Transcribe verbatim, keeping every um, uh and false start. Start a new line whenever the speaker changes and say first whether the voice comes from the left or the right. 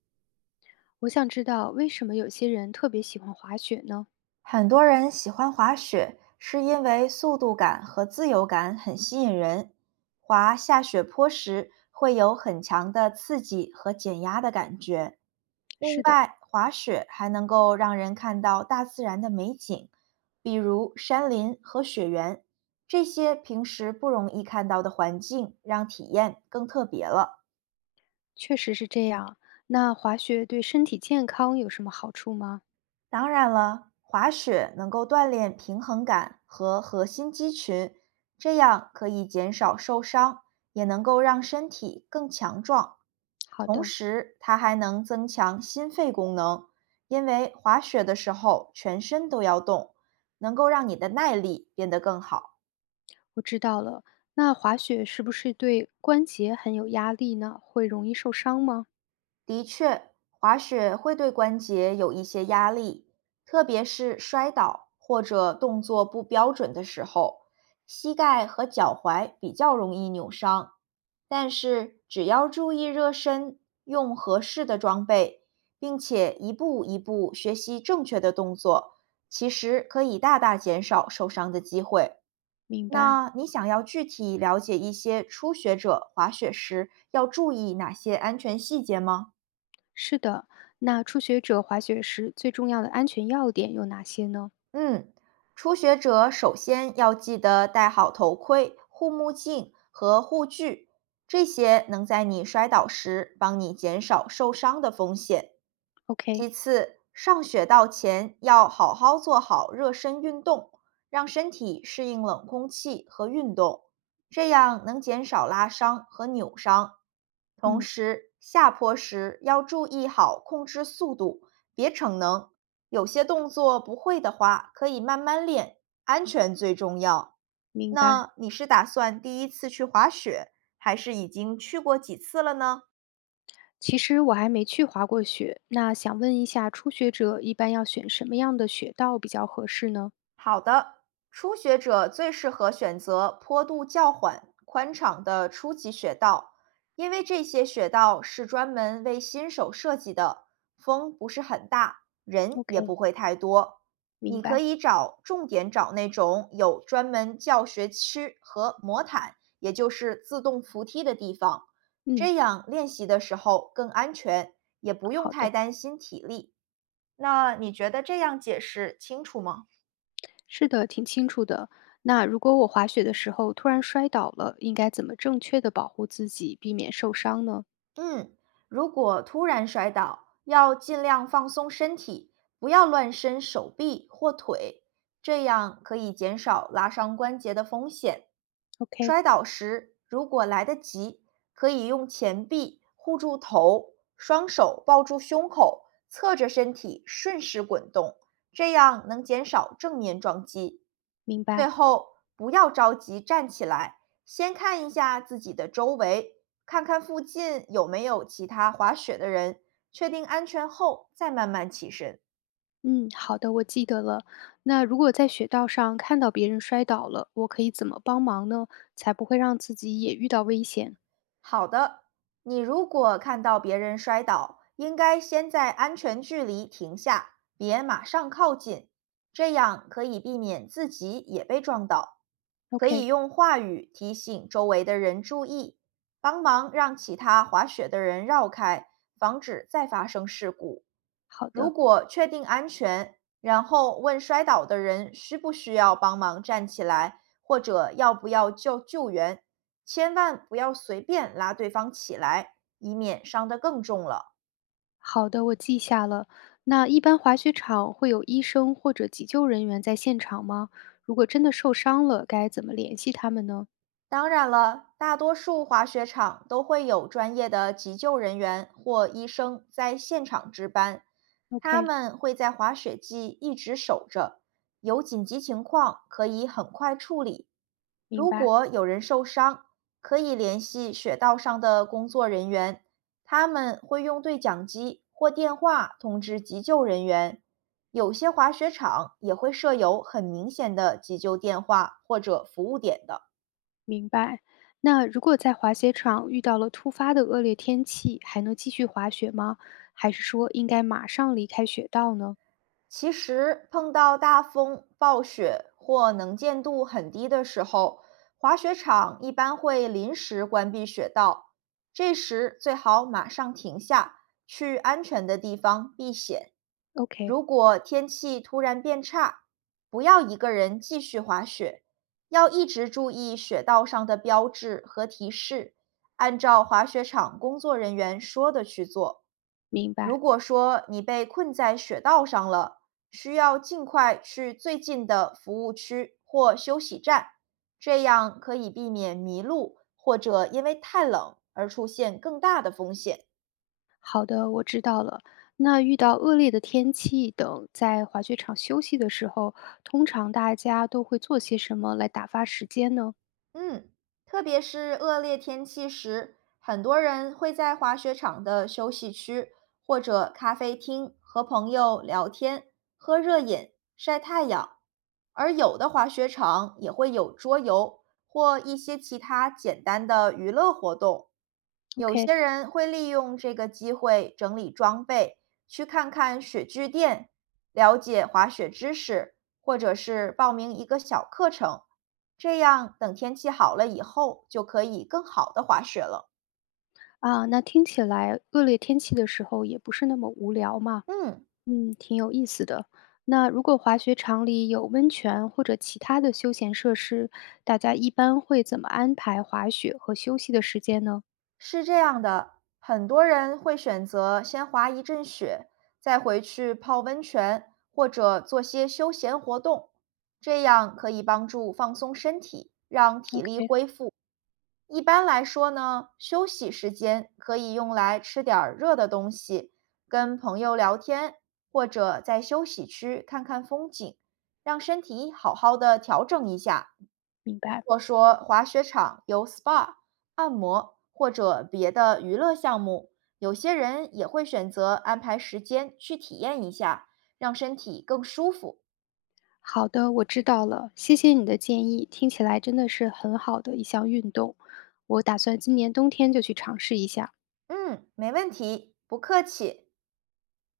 left: 我想知道为什么有些人特别喜欢滑雪呢？
right: 很多人喜欢滑雪，是因为速度感和自由感很吸引人。滑下雪坡时会有很强的刺激和减压的感觉。另
left: 是的，
right: 外，滑雪还能够让人看到大自然的美景，比如山林和雪原，这些平时不容易看到的环境，让体验更特别了。
left: 确实是这样。那滑雪对身体健康有什么好处吗？
right: 当然了，滑雪能够锻炼平衡感和核心肌群，这样可以减少受伤，也能够让身体更强壮。
left: 好
right: 同
left: 的，
right: 时，它还能增强心肺功能，因为滑雪的时候全身都要动，能够让你的耐力变得更好。
left: 我知道了。那滑雪是不是对关节很有压力呢？会容易受伤吗？
right: 的确，滑雪会对关节有一些压力，特别是摔倒或者动作不标准的时候，膝盖和脚踝比较容易扭伤。但是只要注意热身，用合适的装备，并且一步一步学习正确的动作，其实可以大大减少受伤的机会。
left: 明白。
right: 那你想要具体了解一些初学者滑雪时要注意哪些安全细节吗？
left: 是的，那初学者滑雪时最重要的安全要点有哪些呢
right: 嗯，初学者首先要记得戴好头盔、护目镜和护具，这些能在你摔倒时帮你减少受伤的风险。
left: ？OK，
right: 其次，上雪道前要好好做好热身运动，让身体适应冷空气和运动，这样能减少拉伤和扭伤。同
left: 嗯，
right: 时，下坡时要注意好控制速度，别逞能，有些动作不会的话，可以慢慢练，安全最重要。
left: 明白。
right: 那你是打算第一次去滑雪，还是已经去过几次了呢？
left: 其实我还没去滑过雪，那想问一下，初学者一般要选什么样的雪道比较合适呢
right: 好的，初学者最适合选择坡度较缓、宽敞的初级雪道，因为这些雪道是专门为新手设计的，风不是很大，人也
left: ？OK。
right: 不会太多。
left: 明
right: 你可
left: 白，
right: 以找重点找那种有专门教学区和魔毯，也就是自动扶梯的地方，
left: 嗯，
right: 这样练习的时候更安全，也不用
left: 好
right: 太
left: 的，
right: 担心体力。那你觉得这样解释清楚吗？
left: 是的，挺清楚的。那如果我滑雪的时候突然摔倒了，应该怎么正确的保护自己，避免受伤呢
right: 嗯，如果突然摔倒，要尽量放松身体，不要乱伸手臂或腿，这样可以减少拉伤关节的风险。
left: ？OK，
right: 摔倒时，如果来得及，可以用前臂护住头，双手抱住胸口，侧着身体顺势滚动，这样能减少正面撞击。
left: 明
right: 最
left: 白。
right: 后，不要着急站起来，先看一下自己的周围，看看附近有没有其他滑雪的人，确定安全后再慢慢起身。
left: 嗯，好的，我记得了。那如果在雪道上看到别人摔倒了，我可以怎么帮忙呢？才不会让自己也遇到危险
right: 好的，你如果看到别人摔倒，应该先在安全距离停下，别马上靠近，这样可以避免自己也被撞倒。可以
left: ？OK，
right: 用话语提醒周围的人注意，帮忙让其他滑雪的人绕开，防止再发生事故。
left: 好
right: 如
left: 的，
right: 果确定安全，然后问摔倒的人需不需要帮忙站起来，或者要不要叫救援。千万不要随便拉对方起来，以免伤得更重了。
left: 好的，我记下了。那一般滑雪场会有医生或者急救人员在现场吗？如果真的受伤了，该怎么联系他们呢
right: 当然了，大多数滑雪场都会有专业的急救人员或医生在现场值班，他
left: ？OK，
right: 们会在滑雪季一直守着，有紧急情况可以很快处理。
left: 明
right: 如
left: 白，
right: 果有人受伤，可以联系雪道上的工作人员，他们会用对讲机或电话通知急救人员。有些滑雪场也会设有很明显的急救电话或者服务点的。
left: 明白。那如果在滑雪场遇到了突发的恶劣天气，还能继续滑雪吗？还是说应该马上离开雪道呢
right: 其实碰到大风、暴雪或能见度很低的时候，滑雪场一般会临时关闭雪道，这时最好马上停下，去安全的地方避险。
left: ？OK，
right: 如果天气突然变差，不要一个人继续滑雪，要一直注意雪道上的标志和提示，按照滑雪场工作人员说的去做。
left: 明
right: 如
left: 白。
right: 果说你被困在雪道上了，需要尽快去最近的服务区或休息站，这样可以避免迷路或者因为太冷而出现更大的风险。
left: 好的，我知道了。那遇到恶劣的天气等，在滑雪场休息的时候，通常大家都会做些什么来打发时间呢
right: 嗯，特别是恶劣天气时，很多人会在滑雪场的休息区或者咖啡厅和朋友聊天、喝热饮、晒太阳，而有的滑雪场也会有桌游或一些其他简单的娱乐活动。有
left: ？OK，
right: 些人会利用这个机会整理装备，去看看雪具店，了解滑雪知识，或者是报名一个小课程。这样等天气好了以后，就可以更好的滑雪了。
left: 啊，那听起来恶劣天气的时候也不是那么无聊嘛。
right: 嗯，
left: 嗯，挺有意思的。那如果滑雪场里有温泉或者其他的休闲设施，大家一般会怎么安排滑雪和休息的时间呢
right: 是这样的，很多人会选择先滑一阵雪，再回去泡温泉或者做些休闲活动，这样可以帮助放松身体，让体力
left: ？OK，
right: 恢复。一般来说呢，休息时间可以用来吃点儿热的东西，跟朋友聊天，或者在休息区看看风景，让身体好好的调整一下。
left: 明白。
right: 或说滑雪场有 S P A、按摩或者别的娱乐项目，有些人也会选择安排时间去体验一下，让身体更舒服。
left: 好的，我知道了，谢谢你的建议，听起来真的是很好的一项运动，我打算今年冬天就去尝试一下。
right: 嗯，没问题，不客气。